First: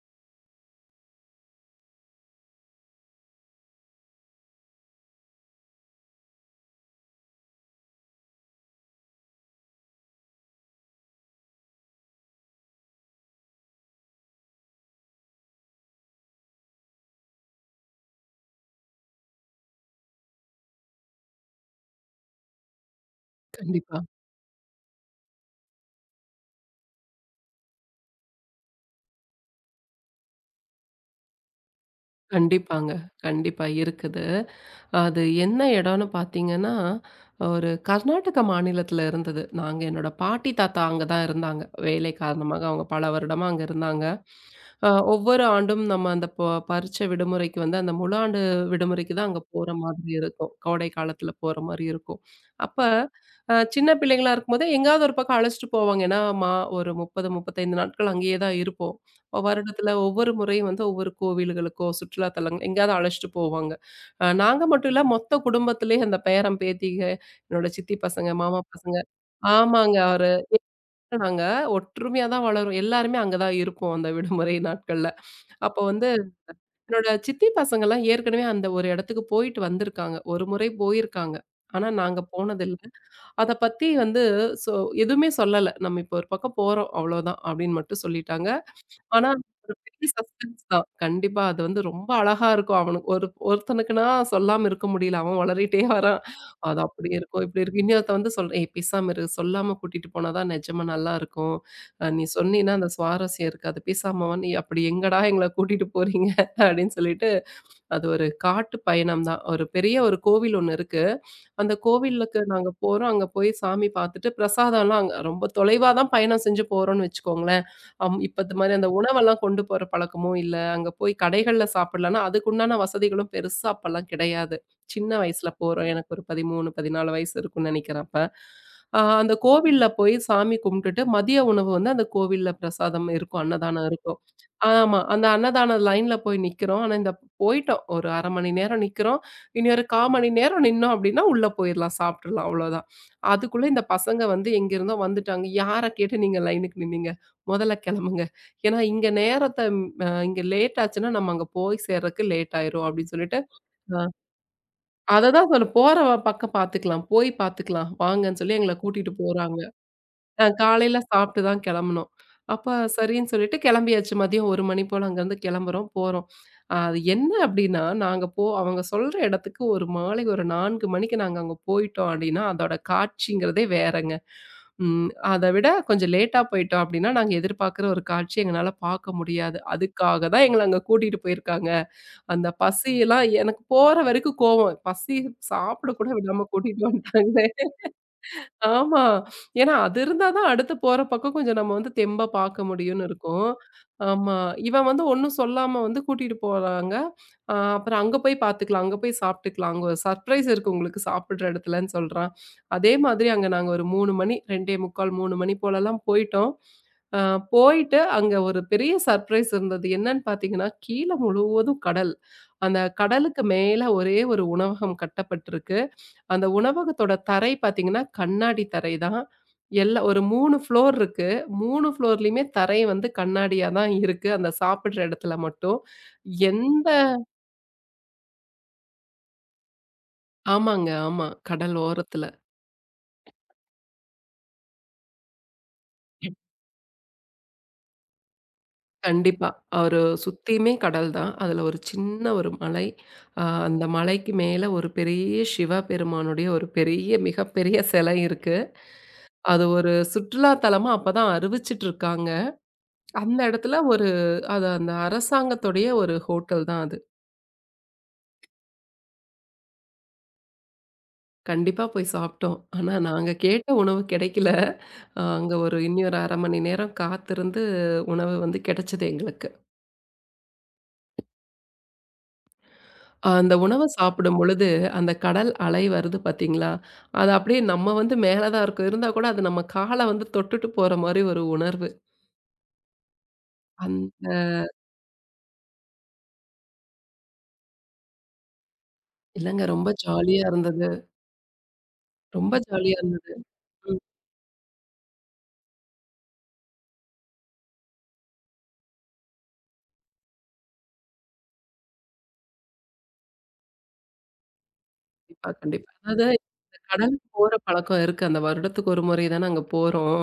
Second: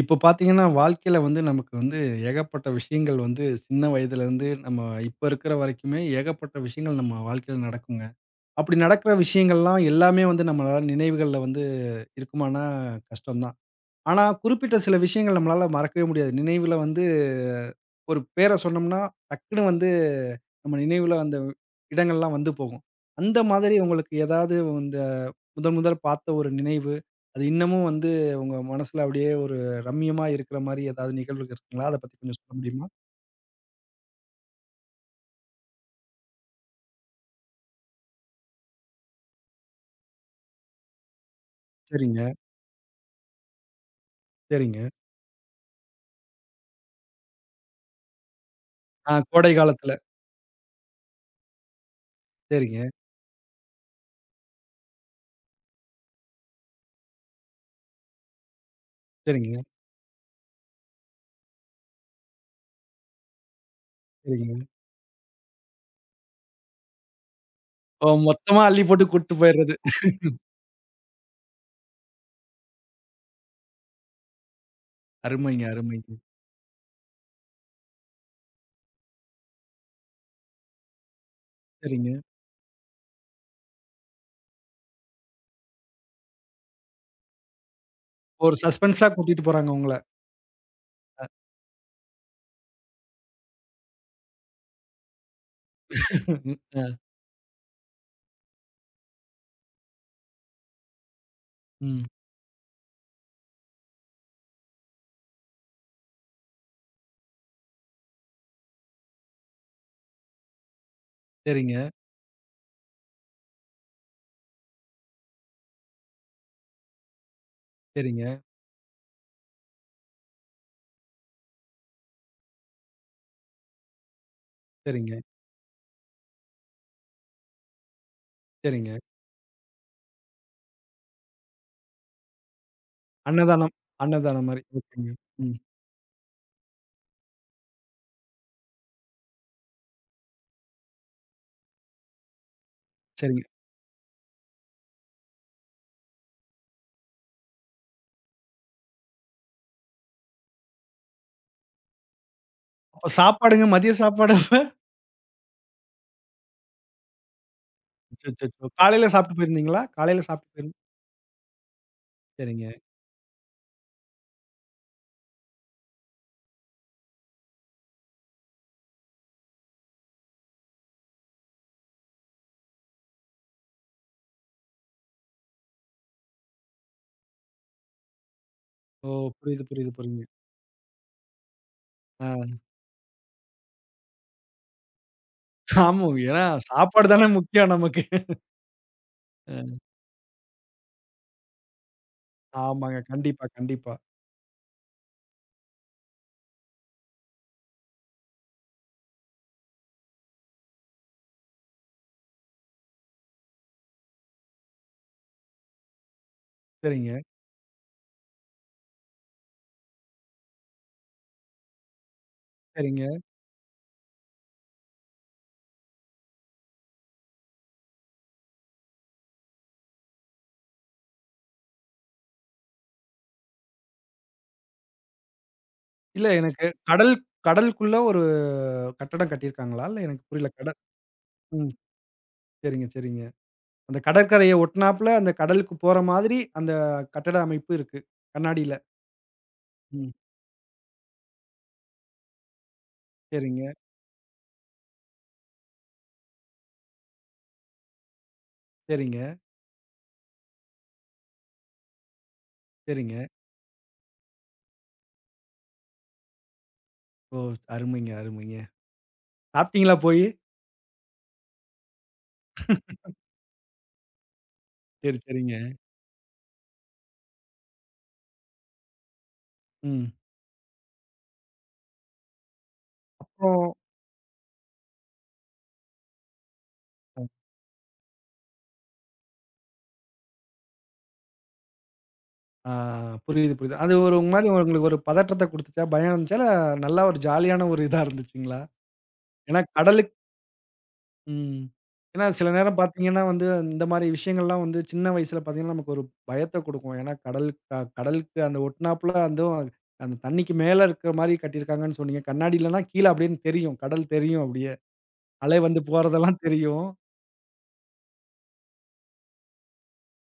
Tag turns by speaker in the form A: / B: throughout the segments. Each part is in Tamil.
A: இப்போ பார்த்தீங்கன்னா, வாழ்க்கையில நமக்கு ஏகப்பட்ட விஷயங்கள் சின்ன வயதிலேருந்து நம்ம இப்ப இருக்கிற வரைக்குமே ஏகப்பட்ட விஷயங்கள் நம்ம வாழ்க்கையில நடக்குங்க. அப்படி நடக்கிற விஷயங்கள்லாம் எல்லாமே நம்மளால நினைவுகள்ல இருக்குமானா கஷ்டம் தான். ஆனா குறிப்பிட்ட சில விஷயங்கள் நம்மளால மறக்கவே முடியாது. நினைவுல ஒரு பேர சொன்னோம்னா, டக்குனு நம்ம நினைவுல அந்த இடங்கள்லாம் போகும். அந்த மாதிரி
B: கண்டிப்பா.
A: உங்களுக்கு ஏதாவது இந்த முதல் முதல் பார்த்த ஒரு நினைவு, அது இன்னமும் உங்க மனசுல அப்படியே ஒரு ரம்மியமா இருக்கிற மாரி ஏதாவது நிகழ்வுகள் இருக்குங்களா? அத பத்தி கொஞ்சம் சொல்ல முடியுமா?
B: கண்டிப்பாங்க. கண்டிப்பா இருக்குது. அது என்ன இடம்னு பார்த்தீங்கன்னா, ஒரு கர்நாடக மாநிலத்தில இருந்தது. நாங்க என்னோட பாட்டி, தாத்தா அங்க தான் இருந்தாங்க. வேலை
A: சரிங்க,
B: காரணமாக அவங்க பல வருடமா அங்க இருந்தாங்க.
A: சரிங்க.
B: ஒவ்வொரு ஆண்டும் நம்ம அந்த பரீட்சை விடுமுறைக்கு வந்து அந்த முழு ஆண்டு
A: ஆ,
B: விடுமுறைக்கு தான் அங்க
A: கோடை
B: போற
A: காலத்துல.
B: மாதிரி இருக்கும். கோடை காலத்துல போற மாரி இருக்கும். அப்ப
A: சரிங்க,
B: சின்ன பிள்ளைங்களா இருக்கும்போதே எங்கேயாவது ஒரு பக்கம் அழைச்சிட்டு போவாங்க. ஏன்னா, ஒரு 30, 35 நாட்கள் அங்கேயே தான் இருப்போம்.
A: சரிங்க,
B: வருடத்துல ஒவ்வொரு முறையும் வந்து ஒவ்வொரு கோவில்களுக்கோ, சுற்றுலா தலங்கள் எங்கேயாவது அழைச்சிட்டு போவாங்க.
A: சரிங்க.
B: நாங்க மட்டும் இல்ல மொத்த குடும்பத்திலேயே அந்த பேரன், பேத்திக, என்னோட சித்தி
A: ஓ,
B: பசங்க, மாமா
A: மொத்தமா அள்ளி
B: பசங்க.
A: போட்டு கூட்டு போயிறது.
B: ஆமாங்க. ஒரு நாங்க ஒற்றுமையா தான் வளரும். எல்லாருமே அங்க தான் இருப்போம் அந்த விடுமுறை நாட்கள்ல.
A: அருமைங்க,
B: அப்போ வந்து
A: அருமைங்க.
B: என்னோட சித்தி பசங்கலாம் ஏற்கனவே அந்த ஒரு இடத்துக்கு போயிட்டு வந்திருக்காங்க. ஒரு முறை போயிருக்காங்க. ஆனா
A: சரிங்க.
B: நாங்க போனதில்ல. அத பத்தி வந்து சொ எதுவுமே சொல்லல. நம்ம இப்போ ஒரு பக்கம் போறோம் அவ்வளோதான் அப்படின்னு மட்டும் சொல்லிட்டாங்க.
A: ஒரு சஸ்பென்ஸா
B: ஆனா,
A: கூட்டிட்டு போறாங்க
B: ஒரு
A: உங்கள.
B: பெரிய சஸ்பென்ஸ் தான். கண்டிப்பா. அது வந்து ரொம்ப அழகா இருக்கும். அவனுக்கு ஒருத்தனுக்குன்னா சொல்லாம இருக்க முடியல. அவன் வளரிட்டே
A: அ.
B: வரான். அது அப்படி இருக்கும், இப்படி இருக்கும். இன்னொருத்தன் வந்து சொல்றேன், "ஏய் பேசாம இரு. சொல்லாம கூட்டிட்டு போனா தான் நிஜமா நல்லாருக்கும்.
A: ம்.
B: நீ சொன்னீன்னா அந்த சுவாரஸ்யம் இருக்காது. பேசாம வா நீ." "அப்படி எங்கடா எங்கள கூட்டிட்டு போறீங்க?" அப்படின்னு சொல்லிட்டு அது ஒரு காட்டு பயணம் தான். ஒரு பெரிய ஒரு கோவில் ஒண்ணு இருக்கு. அந்த
A: சரிங்க,
B: கோவிலுக்கு நாங்க போறோம். அங்க போய் சாமி பார்த்துட்டு பிரசாதம்லாம் அங்க ரொம்ப தொலைவா தான் பயணம் செஞ்சு போறோம்னு வச்சுக்கோங்களேன்.
A: சரிங்க,
B: இப்ப இந்த மாரி அந்த உணவெல்லாம் கொண்டு போற பழக்கமும் இல்ல. அங்க போய் கடைகள்ல சாப்பிடலாம்னா, அதுக்குண்டான வசதிகளும் பெருசா அப்பலாம் கிடையாது. சின்ன
A: சரிங்க,
B: வயசுல போறோம். எனக்கு ஒரு 13, 14 வயசு இருக்கும்னு நெனைக்கிறேன் அப்ப.
A: சரிங்க.
B: அந்த கோவில்ல போய் சாமி கும்பிட்டுட்டு, மதிய உணவு வந்து அந்த கோவில்ல பிரசாதம் இருக்கும்.
A: அன்னதானம்,
B: அன்னதானம் இருக்கும்.
A: அன்னதானம் மாரி.
B: ஆமா.
A: ஓகேங்க.
B: அந்த
A: ம்.
B: அன்னதான லைன்ல போய் நிக்கிறோம். ஆனா, போயிட்டோம். ஒரு 1/2 மணி நேரம் நிக்கிறோம். இனி ஒரு 1/4 மணி நேரம் நின்னோம் அப்டின்னா, உள்ள போயிரலாம். சாப்ட்றலாம் அவ்ளோதான்.
A: சரிங்க.
B: அதுக்குள்ள இந்த பசங்க வந்து எங்கேருந்தோ வந்துட்டாங்க. யார கேட்டு நீங்க லைனுக்கு நின்னீங்க? மொதல்ல கெளம்புங்க. ஏன்னா இங்க நேரத்த இங்க லேட் ஆச்சுன்னா, நம்ம அங்க போய் சேர்றக்கு லேட் ஆயிரும்
A: அப்ப
B: அப்டின்னு சொல்லிட்டு,
A: சாப்பாடுங்க, மதிய
B: ஆ.
A: சாப்பாடு அப்ப?
B: அததான் சொல்ல போற பக்கம் பாத்துக்கலாம். போய் பாத்துக்கலாம். வாங்கன்னு சொல்லி
A: அச்சச்சோ!
B: எங்கள
A: காலையில
B: கூட்டிட்டு
A: சாப்பிட்டு
B: போறாங்க.
A: போயிருந்தீங்களா? காலையில சாப்பிட்டு போயிரு
B: காலையில சாப்பிட்டு தான் கிளம்புனோம். அப்ப
A: சரிங்க.
B: சரின்னு சொல்லிட்டு கிளம்பியாச்சு. மதியம் 1 மணி போல அங்கருந்து கிளம்புறோம், போறோம். அது என்ன அப்டின்னா, நாங்க அவங்க சொல்ற இடத்துக்கு ஒரு மாலை ஒரு 4 மணிக்கு நாங்க அங்க போயிட்டோம் அப்டின்னா, அதோட காட்சிங்கிறதே வேறங்க. ம். அத விட கொஞ்சம் லேட்டா போயிட்டோம் அப்டின்னா, நாங்க எதிர்பார்க்குற ஒரு காட்சி எங்கனால
A: ஓ,
B: பார்க்க முடியாது.
A: புரியுது, புரியுது,
B: அதுக்காக
A: புரியுதுங்க.
B: தான் எங்கள அங்க கூட்டிட்டு போயிருக்காங்க. அந்த
A: ஆ.
B: பசியெல்லாம் எனக்கு போற வரைக்கும் கோவம். பசி சாப்பிட
A: ஆமா.
B: கூட
A: ஏன்னா
B: விடாம கூட்டிட்டு
A: சாப்பாடு தானே
B: வந்துட்டாங்களே!
A: முக்கியம் நமக்கு.
B: ஆமா. ஏன்னா
A: அ.
B: அது இருந்தா தான் அடுத்து போற பக்கம் கொஞ்சம் நம்ம வந்து தெம்பா பார்க்க
A: ஆமாங்க.
B: முடியும்னு
A: கண்டிப்பா,
B: இருக்கும்.
A: கண்டிப்பா.
B: ஆமா. இவன் வந்து ஒண்ணும் சொல்லாம வந்து கூட்டிட்டு போறாங்க. அப்புறம் அங்க போய் பார்த்துக்கலாம். அங்க போய் சாப்பிட்டுக்கலாம். அங்க ஒரு சர்ப்ரைஸ் இருக்கு உங்களுக்கு சாப்பிடுற இடத்துலன்னு சொல்றான். அதே மாதிரி அங்க நாங்க ஒரு 3 மணி 2:45 3 மணி போலலாம் போயிட்டோம்.
A: சரிங்க,
B: அ போயிட்டு அங்க ஒரு பெரிய சர்ப்ரைஸ் இருந்தது. என்னன்னு பார்த்தீங்கன்னா, கீழ முழுவதும் கடல். அந்த
A: சரிங்க.
B: கடலுக்கு மேல ஒரே ஒரு உணவகம் கட்டப்பட்டிருக்கு. அந்த உணவகத்தோட தரை பார்த்தீங்கன்னா, கண்ணாடி தரை தான். எல்லா ஒரு 3 ஃப்ளோர் இருக்கு. 3 ஃப்ளோர்லயுமே தரை வந்து கண்ணாடியா தான் இருக்கு. அந்த சாப்பிடுற இடத்துல மட்டும்.
A: இல்ல எனக்கு
B: எந்த
A: கடல் கடலுக்குள்ள ஒரு கட்டடம் கட்டியிருக்காங்களா? இல்ல எனக்கு புரியல. கடல்.
B: ஆமாங்க, ஆமா.
A: ம்.
B: கடல் ஓரத்துல.
A: சரிங்க, சரிங்க. அந்த கடற்கரைய ஒட்டுனாப்ல அந்த கடலுக்கு போற மாதிரி அந்த கட்டட அமைப்பு இருக்கு. கண்ணாடியில.
B: கண்டிப்பா. ஒரு
A: ம்.
B: சுத்தியுமே கடல் தான். அதுல ஒரு சின்ன ஒரு மலை.
A: சரிங்க,
B: அந்த மலைக்கு மேல ஒரு பெரிய சிவபெருமானுடைய ஒரு பெரிய மிகப்பெரிய சிலை இருக்கு.
A: சரிங்க,
B: அது ஒரு சுற்றுலா தலமா அப்பதான் அறிவிச்சிட்டு இருக்காங்க.
A: சரிங்க.
B: அந்த இடத்துல ஒரு அது அந்த அரசாங்கத்துடைய ஒரு ஹோட்டல் தான் அது.
A: ஓ, அருமைங்க, அருமைங்க. சாப்பிட்டீங்களா போயி?
B: கண்டிப்பா போய் சாப்பிட்டோம். ஆனா நாங்க கேட்ட உணவு கிடைக்கல.
A: சரி, சரிங்க.
B: அங்க ஒரு இனி ஒரு 1/2 மணி நேரம் காத்திருந்து உணவு வந்து கிடைச்சது எங்களுக்கு.
A: ம்.
B: அந்த
A: அப்புறம்
B: உணவ சாப்பிடும் பொழுது, அந்த கடல் அலை வருது பார்த்தீங்களா?
A: அ.
B: அது அப்படியே நம்ம வந்து மேல தான் இருக்கோம். இருந்தா கூட அது நம்ம கால வந்து தொட்டுட்டு போற மாரி ஒரு உணர்வு.
A: ஆ, புரியுது, புரியுது. அது ஒரு
B: அந்த
A: மாரி உங்களுக்கு ஒரு பதற்றத்த குடுத்துச்சா? பயம் இருந்துச்சா? இல்ல நல்லா ஒரு ஜாலியான ஒரு இதா இருந்துச்சுங்களா? ஏன்னா
B: இல்லங்க ரொம்ப
A: கடலுக்
B: ஜாலியா இருந்தது.
A: ம். ஏன்னா சில
B: ரொம்ப
A: நேரம்
B: ஜாலியா
A: பார்த்தீங்கன்னா
B: இருந்தது.
A: இந்த
B: ம்.
A: மாரி விஷயங்கள்லாம் சின்ன வயசுல பார்த்தீங்கன்னா, நமக்கு ஒரு பயத்த குடுக்கும். ஏன்னா கடல் க கடலுக்கு அந்த ஒட்டுனாப்புல அதுவும் அந்த தண்ணிக்கு மேல இருக்கிற மாரி கட்டியிருக்காங்கன்னு சொன்னீங்க. கண்ணாடி இல்லன்னா, கீழ அப்டின்னு தெரியும். கடல் தெரியும் அப்டியே.
B: கண்டிப்பா,
A: அலை வந்து
B: கண்டிப்பா. அதாவது
A: போறதெல்லாம் தெரியும்.
B: கடலுக்கு போற பழக்கம் இருக்கு. அந்த வருடத்துக்கு ஒரு முறை தான் நாங்க போறோம்.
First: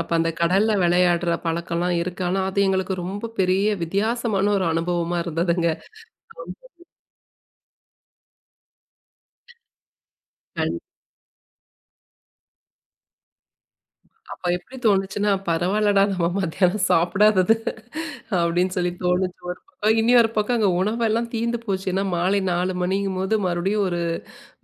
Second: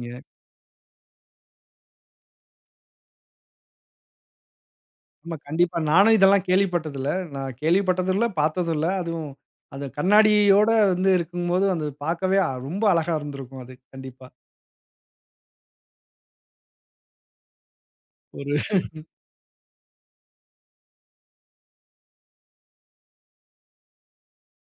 B: அப்ப அந்த கடல்ல விளையாடுற பழக்கம்லாம் இருக்கு. ஆனா, அது எங்களுக்கு ரொம்ப பெரிய வித்தியாசமான ஒரு அனுபவமா
A: ஆமா.
B: இருந்ததுங்க.
A: கண்டிப்பா. நானும் இதெல்லாம் கேள்விப்பட்டதில்ல. நான் கேள்விப்பட்டதும் இல்ல, பார்த்ததும் இல்ல. அதுவும் அது கண்ணாடியோட இருக்கும்போது, அது பார்க்கவே ரொம்ப அழகா இருந்திருக்கும் அது. கண்டிப்பா.
B: அப்ப எப்படி தோணுச்சுன்னா, பரவால்லடா நம்ம மத்தியானம் சாப்பிடாதது
A: ஒரு
B: அப்படின்னு சொல்லி தோணுச்சு ஒரு பக்கம். இனி ஒரு பக்கம் அங்க உணவெல்லாம் தீந்து போச்சு. ஏன்னா மாலை 4 மணிங்கும்போது மறுபடியும் ஒரு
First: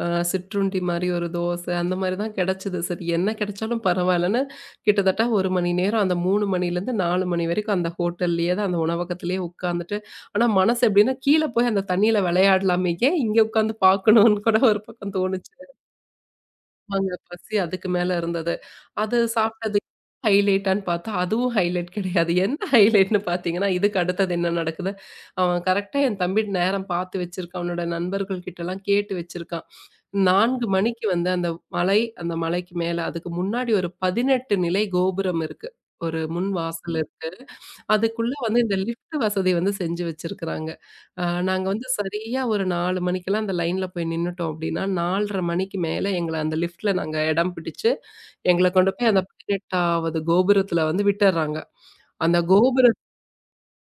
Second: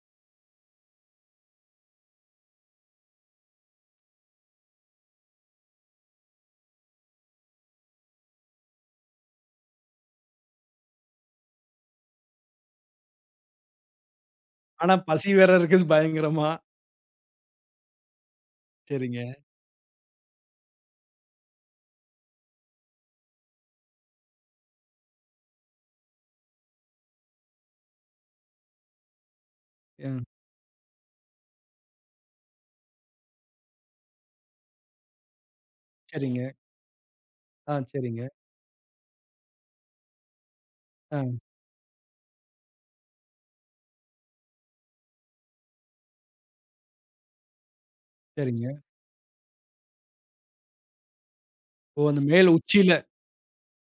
B: சிற்றுண்டி மாரி ஒரு தோசை அந்த மாரி தான் கிடைச்சது. சரி என்ன கிடைச்சாலும் பரவாயில்லன்னு கிட்டத்தட்ட 1 மணி நேரம் அந்த 3 மணிலேருந்து 4 மணி வரைக்கும் அந்த ஹோட்டல்லயே தான் அந்த உணவகத்திலேயே உட்காந்துட்டு, ஆனா மனசு எப்படின்னா கீழ போய் அந்த தண்ணீல விளையாடலாமே, ஏன் இங்க உட்காந்து பார்க்கணும்னு கூட ஒரு
A: ஆனா
B: பக்கம்
A: பசி வேற
B: தோணுச்சு.
A: இருக்குது பயங்கரமா.
B: ஆமாங்க. பசி அதுக்கு மேல இருந்தது. அது
A: சரிங்க.
B: சாப்பிட்டது ஹைலைட்டான்னு பார்த்தா, அதுவும் ஹைலைட் கிடையாது. என்ன ஹைலைட்ன்னு பார்த்தீங்கன்னா, இதுக்கு அடுத்தது என்ன நடக்குது, அவன் கரெக்ட்டா என் தம்பி நேரம் பார்த்து வச்சிருக்கான். அவனோட நண்பர்கள் கிட்டலாம் கேட்டு வச்சிருக்கான்.
A: ம்.
B: 4 மணிக்கு வந்து அந்த மலை, அந்த மலைக்கு மேல அதுக்கு முன்னாடி ஒரு 18 நிலை கோபுரம் இருக்கு. ஒரு முன்
A: சரிங்க.
B: வாசல் இருக்கு.
A: ஆ, சரிங்க.
B: அதுக்குள்ள வந்து இந்த லிஃப்ட் வசதி வந்து செஞ்சு வச்சிருக்கிறாங்க.
A: ஆ,
B: நாங்க வந்து சரியா ஒரு 4 மணிக்கெல்லாம் அந்த லைன்ல போய் நின்னுட்டோம் அப்டின்னா, 4:30 மணிக்கு மேல எங்கள அந்த லிஃப்ட்ல நாங்க இடம் பிடிச்சு,
A: சரிங்க.
B: எங்கள கொண்டு போய் அந்த 18-வது கோபுரத்துல வந்து விட்டர்றாங்க.
A: ஓ, அந்த
B: அந்த
A: மேல்
B: கோபுர
A: உச்சியில.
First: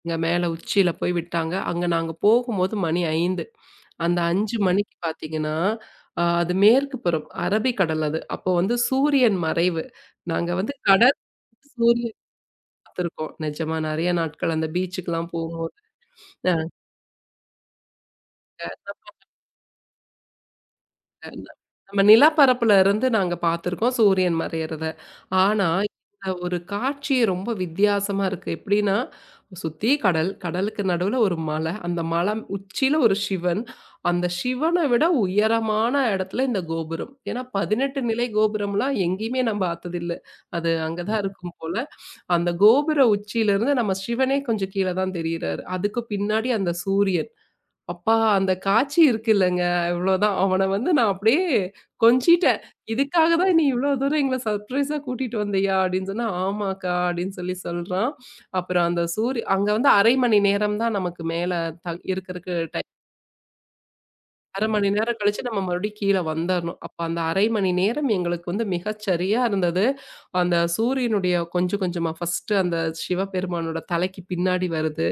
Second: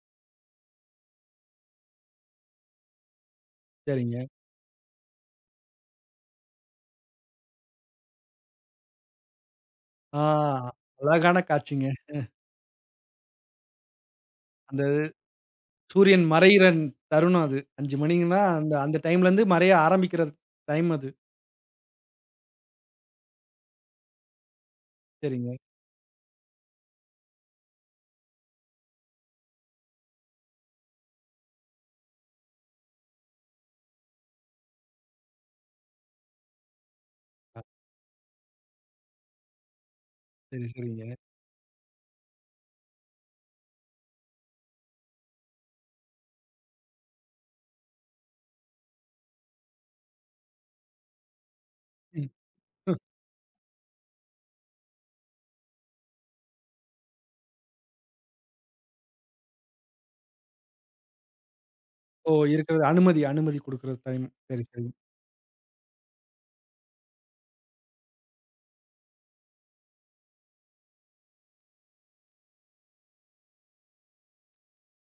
B: இங்க மேல உச்சியில போய் விட்டாங்க. அங்க நாங்க போகும்போது மணி 5. அந்த
A: சரிங்க.
B: 5 மணிக்கு பார்த்தீங்கன்னா, அது மேற்கு புறம் அரபிக்கடல் அது. அப்போ வந்து சூரியன் மறைவு.
A: ஆ,
B: நாங்க வந்து கடல்,
A: அழகான காட்சிங்க.
B: சூரியன் பார்த்துருக்கோம். நிஜமா நெறைய நாட்கள் அந்த
A: அந்த
B: பீச்சுக்குலாம் போகும்போது.
A: சூரியன்
B: அ.
A: மறையிற தருணம் அது. 5 மணிங்கன்னா, அந்த அந்த டைம்லேருந்து மறைய ஆரம்பிக்கிற டைம் அது.
B: அஹ் நம்ம நிலப்பரப்புல இருந்து நாங்க பார்த்துருக்கோம் சூரியன் மறையறத.
A: சரிங்க.
B: ஆனா, இந்த ஒரு காட்சி ரொம்ப வித்தியாசமா இருக்கு. எப்படின்னா, சுத்தி கடல், கடலுக்கு நடுவுல ஒரு மலை, அந்த மலை உச்சியில ஒரு சிவன். அந்த சிவன விட உயரமான இடத்துல இந்த கோபுரம். ஏன்னா,
A: அ,
B: 18 நிலை கோபுரம்லாம் எங்கேயுமே நம்ம பார்த்ததில்ல.
A: சரி,
B: அது அங்க
A: சரிங்க.
B: தான் இருக்கும் போல. அந்த கோபுர உச்சியிலிருந்து நம்ம சிவனே கொஞ்சம் கீழ தான் தெரியிறாரு. அதுக்கு பின்னாடி அந்த சூரியன். அப்பா! அந்த காட்சி இருக்குல்லங்க. இவ்ளோதான். அவன வந்து நான் அப்படியே
A: ம்.
B: கொஞ்சிட்டேன். "இதுக்காக தான் நீ இவ்ளோ தூரம் எங்கள சர்ப்ரைஸா கூட்டிட்டு வந்தியா?" அப்படின்னு சொன்னா, "ஆமாக்கா" அப்படின்னு சொல்லி சொல்றான். அப்புறம் அந்த அங்க வந்து 1/2 மணி நேரம் தான் நமக்கு மேல
A: ஓ,
B: இருக்கறக்கு
A: இருக்கிறது
B: டைம்.
A: அனுமதி, அனுமதி குடுக்குற டைம். சரி,
B: 1/2
A: சரி.
B: மணி நேரம் கழிச்சு நம்ம மறுபடியும் கீழ வந்தரணும். அப்ப அந்த 1/2 மணி நேரம் எங்களுக்கு வந்து மிகச்சரியா இருந்தது. அந்த சூரியனுடைய கொஞ்சம் கொஞ்சமா ஃபர்ஸ்ட்டு அந்த சிவபெருமானோட தலைக்கு பின்னாடி வருது.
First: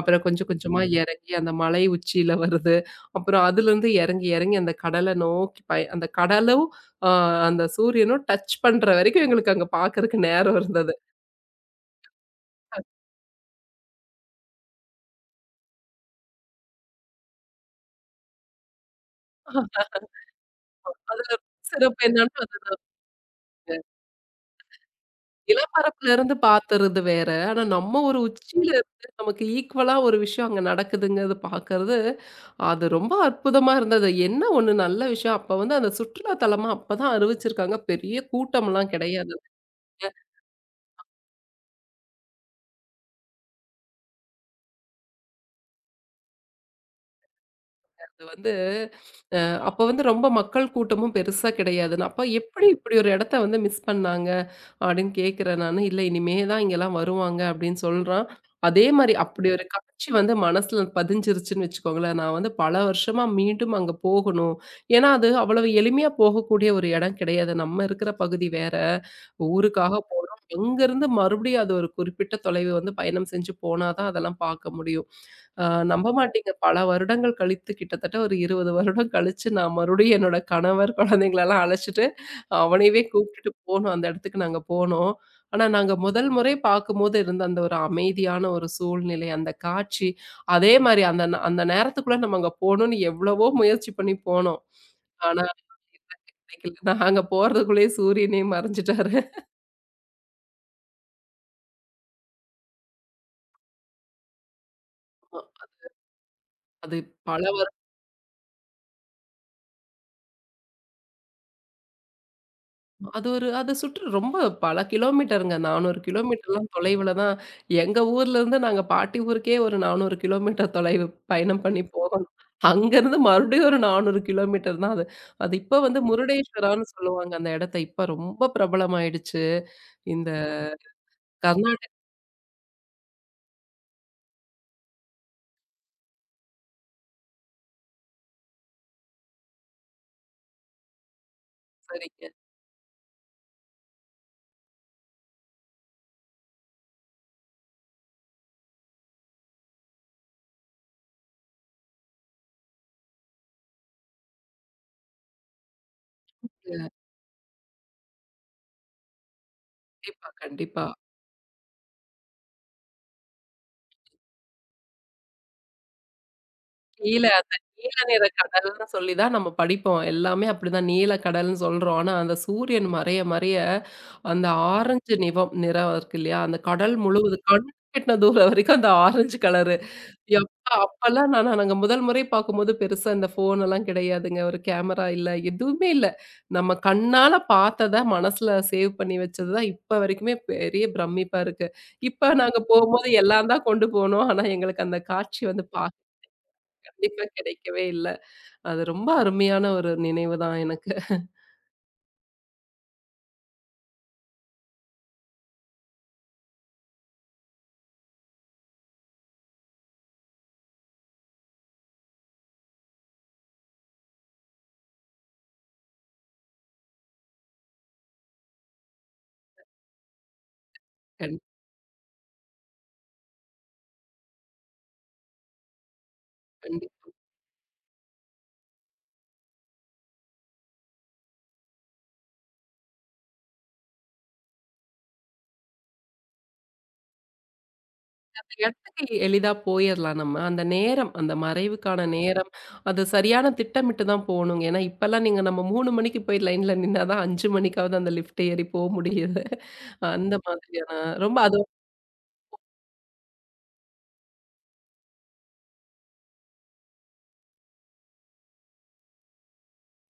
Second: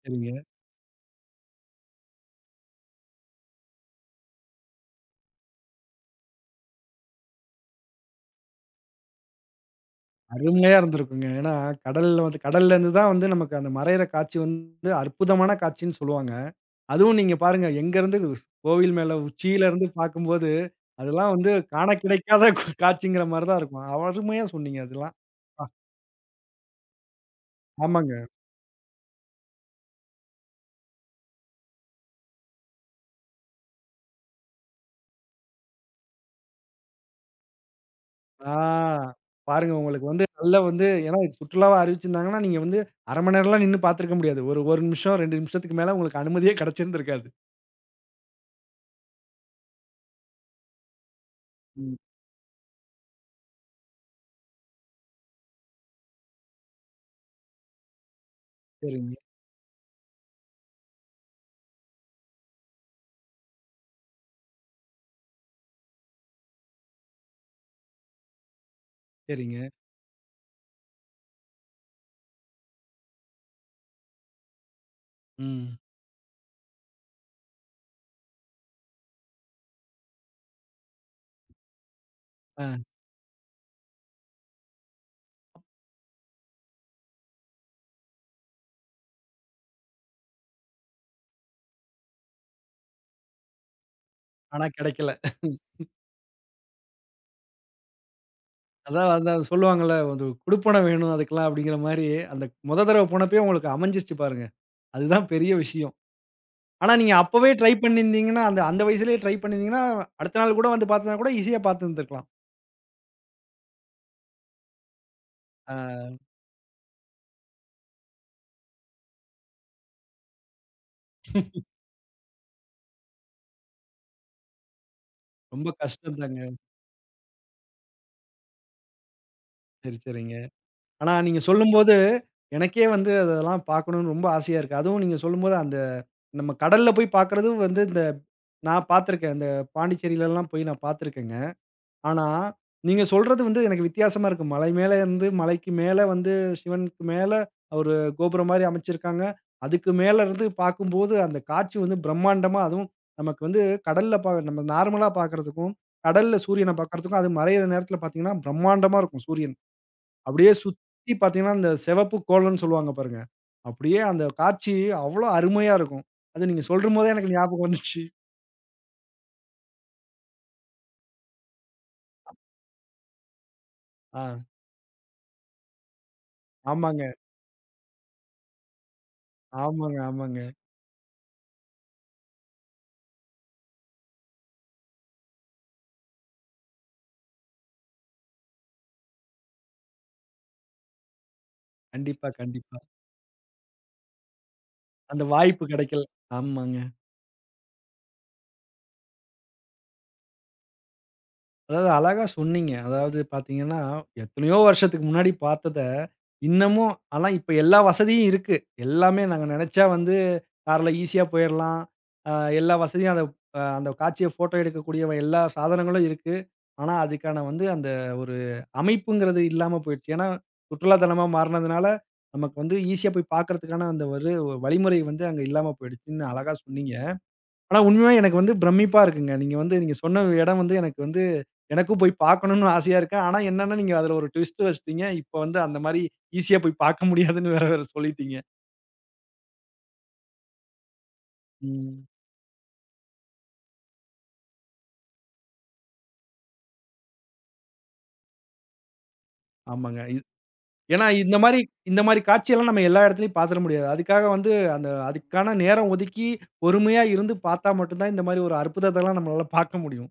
B: அப்புறம்
A: சரிங்க.
B: கொஞ்சம் கொஞ்சமா இறங்கி அந்த மலை உச்சியில வருது. அப்புறம் அதுலருந்து இறங்கி, இறங்கி அந்த கடல நோக்கி அந்த கடலும், அ அந்த சூரியனும் டச் பண்ற வரைக்கும் எங்களுக்கு அங்க பாக்கறக்கு நேரம்
A: அருமையா
B: இருந்தது.
A: இருந்திருக்குங்க. ஏன்னா, கடல்ல கடல்லருந்து தான் நமக்கு அந்த மறையிற காட்சி அற்புதமான காட்சின்னு சொல்லுவாங்க. அதுவும் நீங்க பாருங்க எங்கேருந்து கோவில் மேல உச்சியிலருந்து பார்க்கும்போது,
B: அதுல
A: அதெல்லாம் காண
B: சிறப்பு என்னன்னா,
A: கிடைக்காத காட்சிங்கிற மாரி தான் இருக்கும். அருமையா சொன்னீங்க அதெல்லாம். அ,
B: நிலப்பரப்புலருந்து பாத்துறது வேற. ஆனா நம்ம
A: ஆமாங்க.
B: ஒரு உச்சியில இருந்து நமக்கு ஈக்குவலா ஒரு விஷயம் அங்க நடக்குதுங்கிறது பாக்கறது, அது ரொம்ப அற்புதமா இருந்தது. என்ன ஒண்ணு நல்ல விஷயம், அப்ப வந்து அந்த சுற்றுலா தலமா அப்பதான் அறிவிச்சிருக்காங்க. பெரிய
A: ஆ,
B: கூட்டம்லாம் கிடையாது.
A: பாருங்க உங்களுக்கு நல்ல ஏன்னா சுற்றுலாவா அறிவிச்சிருந்தாங்கன்னா, நீங்க 1/2 மணி நேரம்லாம் நின்னு பார்த்துருக்க முடியாது. ஒரு 1 நிமிஷம், 2 நிமிஷத்துக்கு மேல உங்களுக்கு அனுமதியே கிடைச்சிருந்திருக்காது.
B: அது வந்து அ அப்ப வந்து ரொம்ப மக்கள் கூட்டமும் பெருசா கிடையாது.
A: ம்.
B: நான் அப்ப எப்படி இப்படி ஒரு இடத்த வந்து மிஸ் பண்ணாங்க? அப்படின்னு கேட்கிறேன் நானு. இல்ல இனிமே தான் இங்கலாம் வருவாங்க அப்படின்னு சொல்றான். அதே மாரி
A: சரிங்க,
B: அப்படி ஒரு காட்சி வந்து மனசுல பதிஞ்சிருச்சுன்னு வச்சுக்கோங்களேன். நான் வந்து பல வருஷமா மீண்டும் அங்க போகணும். ஏன்னா, அது அவ்வளவு எளிமையா போகக்கூடிய ஒரு இடம் கிடையாது. நம்ம இருக்கிற பகுதி வேற.
A: சரிங்க.
B: ஊருக்காக போறோம். எங்கேருந்து மறுபடியும் அது ஒரு குறிப்பிட்ட தொலைவு வந்து பயணம் செஞ்சு போனா தான் அதெல்லாம் பார்க்க முடியும். அ
A: ம்.
B: நம்ப மாட்டீங்க பல வருடங்கள் கழித்து கிட்டத்தட்ட ஒரு 20 வருடம் கழிச்சு நான் மறுபடியும் என்னோட கணவர், குழந்தைங்களலாம் அழைச்சுட்டு
A: ஆ.
B: அவனையவே கூப்பிட்டுட்டு போனோம். அந்த இடத்துக்கு நாங்க போனோம். ஆனா நாங்க முதல் முறை பார்க்கும்போது இருந்த அந்த ஒரு அமைதியான ஒரு சூழ்நிலை, அந்த காட்சி, அதே மாரி அந்த அந்த நேரத்துக்குள்ள நம்ம அங்க போணும்னு எவ்வளவோ முயற்சி பண்ணி போனோம்.
A: ஆனா கிடைக்கல.
B: ஆனா கிடைக்கல. நாங்க போறதுக்குள்ளயே சூரியனே
A: அதான்
B: மறைஞ்சுட்டாரு.
A: சொல்லுவாங்கல்ல, "அது குடுப்பன வேணும் அதுக்கெல்லாம்" அப்படிங்கிற மாரி அந்த மொத தடவ போனப்பயே உங்களுக்கு அமைஞ்சிருச்சு பாருங்க. அதுதான்
B: அ
A: பெரிய விஷயம். ஆனா
B: அது
A: நீங்க
B: பல
A: அப்பவே ட்ரை
B: வருடம்
A: பண்ணியிருந்தீங்கன்னா, அந்த அந்த வயசுலயே ட்ரை பண்ணியிருந்தீங்கன்னா, அடுத்த நாள் கூட பார்த்ததுனா கூட ஈஸியா பார்த்துருந்துருக்கலாம்.
B: அது ஒரு அது சுற்று ரொம்ப பல கிலோமீட்டருங்க. 400
A: ஆ,
B: கிலோமீட்டர்லாம் தொலைவுல தான் எங்க ஊர்ல இருந்து நாங்க பாட்டி ஊருக்கே ஒரு 400 கிலோமீட்டர் தொலைவு பயணம் பண்ணி போகணும். அங்கருந்து மறுபடியும் ஒரு 400 கிலோமீட்டர் தான் அது. அது
A: ரொம்ப
B: இப்ப வந்து
A: கஷ்டம் தாங்க.
B: முருடேஸ்வரான்னு சொல்லுவாங்க அந்த இடத்த. இப்ப ரொம்ப பிரபலமாயிடுச்சு.
A: சரி,
B: இந்த
A: சரிங்க. ஆனா நீங்க
B: கர்நாடக
A: சொல்லும்போது எனக்கே அதெல்லாம் பார்க்கணும்னு ரொம்ப ஆசையா இருக்கு. அதுவும் நீங்க சொல்லும்போது அந்த நம்ம கடல்ல போய் பார்க்கறது இந்த நான் பார்த்துருக்கேன். இந்த பாண்டிச்சேரிலலாம் போய் நான் பார்த்துருக்கேங்க. ஆனா,
B: சரிங்க.
A: நீங்க சொல்றது எனக்கு வித்தியாசமா இருக்கு. மலை மேல இருந்து மலைக்கு மேல சிவனுக்கு மேல ஒரு கோபுரம் மாரி அமைச்சிருக்காங்க. அதுக்கு மேல இருந்து பார்க்கும்போது அந்த காட்சி பிரம்மாண்டமா அதுவும் நமக்கு கடல்ல பா நம்ம நார்மலா பார்க்கறதுக்கும், கடல்ல சூரியன பார்க்கறதுக்கும், அது மறையிற நேரத்தில பார்த்தீங்கன்னா, பிரம்மாண்டமா இருக்கும் சூரியன்.
B: கண்டிப்பா,
A: அப்படியே
B: கண்டிப்பா.
A: சுத்தி பார்த்தீங்கன்னா, அந்த சிவப்பு கோலம்ன்னு சொல்லுவாங்க பாருங்க. அப்படியே அந்த காட்சி அவ்வளோ அருமையா இருக்கும். அது நீங்க சொல்லும்போதே
B: கீழ
A: எனக்கு ஞாபகம்
B: நீல
A: வந்துச்சு.
B: நிற கடல்ன்னு சொல்லி தான் நம்ம படிப்போம். எல்லாமே அப்படிதான் நீல கடல்ன்னு சொல்றோம். ஆனா, அந்த சூரியன் மறைய, மறைய
A: ஆ,
B: அந்த ஆரஞ்சு நிறம் இருக்கு இல்லையா? அந்த கடல்
A: ஆமாங்க,
B: முழுவதும் கண் எட்டுன தூரம் வரைக்கும் அந்த ஆரஞ்சு கலரு.
A: ஆமாங்க, ஆமாங்க.
B: எப்பா! அப்பலாம் நாங்க முதல் முறை பார்க்கும்போது பெருசா இந்த ஃபோன் எல்லாம் கிடையாதுங்க. ஒரு கேமரா இல்ல, எதுவுமே இல்ல. நம்ம கண்ணால பார்த்தத மனசுல சேவ் பண்ணி வச்சது தான் இப்ப வரைக்குமே பெரிய பிரமிப்பா இருக்கு.
A: கண்டிப்பா,
B: இப்ப நாங்க
A: கண்டிப்பா.
B: போம்போது எல்லாம் தான் கொண்டு போனோம். ஆனா, எங்களுக்கு அந்த
A: அந்த
B: காட்சி
A: வாய்ப்பு
B: வந்து பார்க்க
A: கிடைக்கல. ஆமாங்க.
B: கண்டிப்பா கிடைக்கவே இல்ல. அது ரொம்ப அருமையான ஒரு நினைவு தான் எனக்கு.
A: அதாவது அழகா சொன்னீங்க. அதாவது பார்த்தீங்கன்னா, எத்தனையோ வருஷத்துக்கு முன்னாடி பார்த்தத, இன்னமும் ஆனா இப்ப எல்லா வசதியும் இருக்கு. எல்லாமே நாங்க நெனச்சா கார்ல ஈஸியா போயிரலாம். அ, எல்லா வசதியும் அத அந்த காட்சிய ஃபோட்டோ எடுக்கக்கூடிய எல்லா சாதனங்களும் இருக்கு. ஆனா, அதுக்கான அந்த ஒரு அமைப்புங்கிறது இல்லாம போயிடுச்சு. ஏன்னா, சுற்றுலா தலமா
B: கண்
A: மாறுனதுனால, நமக்கு ஈஸியா போய் பார்க்கறதுக்கான அந்த ஒரு வழிமுறை அங்க இல்லாம போயிடுச்சுன்னு அழகா சொன்னீங்க.
B: கண்டிப்பா.
A: ஆனா உண்மையா எனக்கு பிரமிப்பா இருக்குங்க. நீங்க சொன்ன இடம் எனக்கு எனக்கும் போய் பார்க்கணும்னு ஆசையா இருக்கு. ஆனா என்னன்னா, நீங்க அதுல ஒரு ட்விஸ்ட் வச்சுட்டீங்க. இப்ப அந்த மாரி ஈஸியா போய் பார்க்க முடியாதுன்னு வேற வேற சொல்லிட்டீங்க.
B: அந்த இடத்துக்கு எளிதா போயிரலாம் நம்ம. அந்த நேரம், அந்த
A: ம்.
B: மறைவுக்கான நேரம், அது சரியான திட்டமிட்டு தான் போணுங்க. ஏன்னா, இப்பலாம் நீங்க நம்ம 3 மணிக்கு போய் லைன்ல நின்னா தான் 5 மணிக்காவது அந்த லிஃப்ட் ஏறி போ முடியுது.
A: ஆமாங்க.
B: அந்த மாதிரியான
A: ஏன்னா இந்த
B: ரொம்ப
A: மாரி
B: அதுவும்
A: இந்த மாரி காட்சியெல்லாம் நம்ம எல்லா இடத்துலயும் பார்த்துற முடியாது. அதுக்காக அதுக்கான நேரம் ஒதுக்கி பொறுமையா இருந்து பார்த்தா மட்டும் தான் இந்த மாரி ஒரு அற்புதத்தலாம் நம்மளால பார்க்க முடியும்.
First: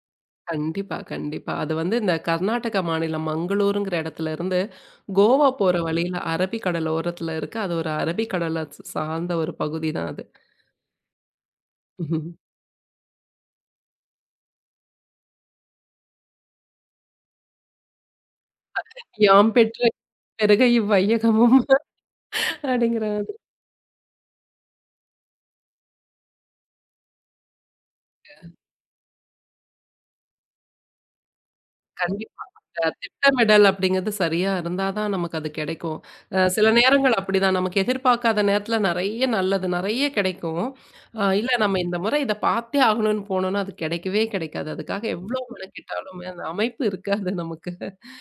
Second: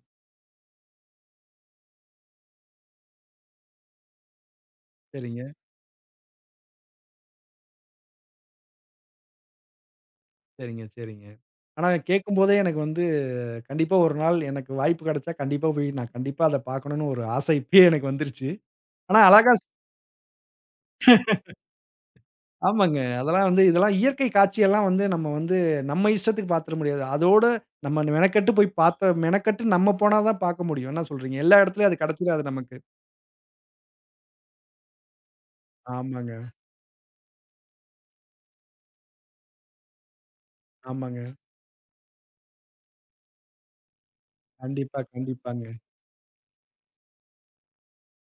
B: கண்டிப்பா, கண்டிப்பா. அது வந்து இந்த கர்நாடக மாநிலம் மங்களூருங்கிற இடத்துல இருந்து
A: சரிங்க,
B: கோவா போற வழியில அரபிக்கடல் ஓரத்துல இருக்கு. அது ஒரு அரபிக்கடல சார்ந்த ஒரு பகுதி தான் அது.
A: சரிங்க, சரிங்க. ஆனா கேட்கும்போதே எனக்கு கண்டிப்பா ஒரு நாள் எனக்கு வாய்ப்பு கிடைச்சா கண்டிப்பா போய் நான் கண்டிப்பா அத பார்க்கணும்னு ஒரு ஆசை இப்பயே எனக்கு வந்துருச்சு. ஆனா
B: யாம்
A: அழகா ஸ்
B: பெற்ற பெருக இவ்வையகமும்
A: ஆமாங்க.
B: அப்படிங்கிறது.
A: அதெல்லாம் இதெல்லாம் இயற்கை காட்சியெல்லாம் நம்ம இஷ்டத்துக்கு பார்த்துற முடியாது. அதோட நம்ம மெனக்கெட்டு போய் பார்த்த மெனக்கெட்டு நம்ம போனா தான் பார்க்க முடியும். என்ன சொல்றீங்க? எல்லா இடத்துலயும் அது கிடைச்சிடாது
B: கண்டிப்பா.
A: நமக்கு.
B: திட்டமிடல் அப்படிங்கிறது சரியா இருந்தா தான் நமக்கு அது கிடைக்கும்.
A: ஆமாங்க,
B: சில நேரங்கள் அப்படிதான். நமக்கு எதிர்பார்க்காத நேரத்துல நெறைய நல்லது நெறைய கிடைக்கும்.
A: ஆமாங்க.
B: இல்ல நம்ம இந்த முறை இத பார்த்தே ஆகணும்னு போனோம்னா, அது கிடைக்கவே கிடைக்காது.
A: கண்டிப்பா,
B: அதுக்காக எவ்ளோ
A: கண்டிப்பாங்க.
B: மெனக்கிட்டாலுமே அந்த அமைப்பு இருக்காது நமக்கு.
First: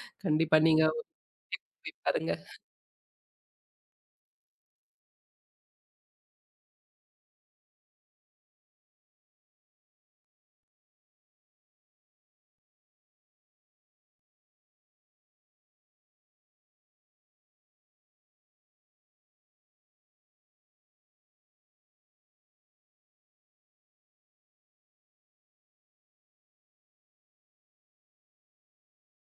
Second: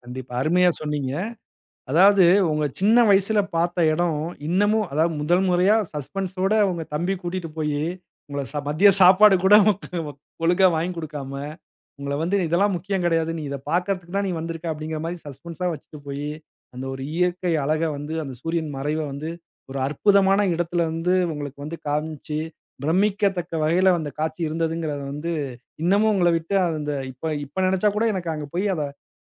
A: கண்டிப்பா.
B: கண்டிப்பா
A: அருமையா
B: நீங்க
A: சொன்னீங்க.
B: உதவி
A: அதாவது
B: பாருங்க.
A: உங்க சின்ன வயசுல பார்த்த இடம் இன்னமும் அதாவது முதல் முறையா சஸ்பென்ஸோட உங்க தம்பி கூட்டிட்டு போயி, உங்கள மதிய சாப்பாடு கூட ஒழுங்கா வாங்கி குடுக்காம உங்கள இதெல்லாம் முக்கியம் கிடையாது. நீ இத பார்க்கறதுக்கு தான் நீ வந்திருக்க அப்படிங்கிற மாரி சஸ்பென்ஸா வச்சுட்டு போயி, அந்த ஒரு இயற்கை அழக அந்த சூரியன் மறைவ ஒரு அற்புதமான இடத்துல உங்களுக்கு காமிச்சு, பிரமிக்கத்தக்க வகையில அந்த காட்சி இருந்ததுங்கிறத இன்னமும் உங்கள விட்டு அந்த இப்ப இப்ப நினைச்சா கூட எனக்கு அங்க போய் அத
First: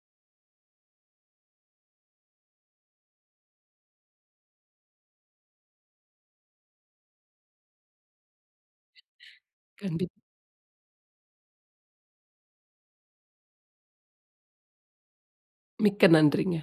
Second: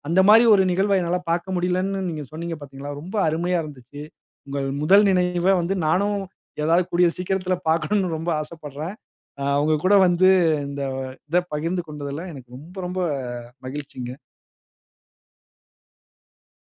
A: அந்த மாரி ஒரு நிகழ்வ என்னால பார்க்க முடியலன்னு நீங்க சொன்னீங்க பார்த்தீங்களா? ரொம்ப அருமையா இருந்துச்சு. உங்கள் முதல் நினைவ நானும் ஏதாவது கூடிய சீக்கிரத்துல பார்க்கணும்னு ரொம்ப ஆசைப்படுறேன். அ உங்க கூட
B: கண்டிப்பா.
A: வந்து இந்த இத பகிர்ந்து கொண்டதுல எனக்கு ரொம்ப ரொம்ப மகிழ்ச்சிங்க.
B: மிக்க நன்றிங்க.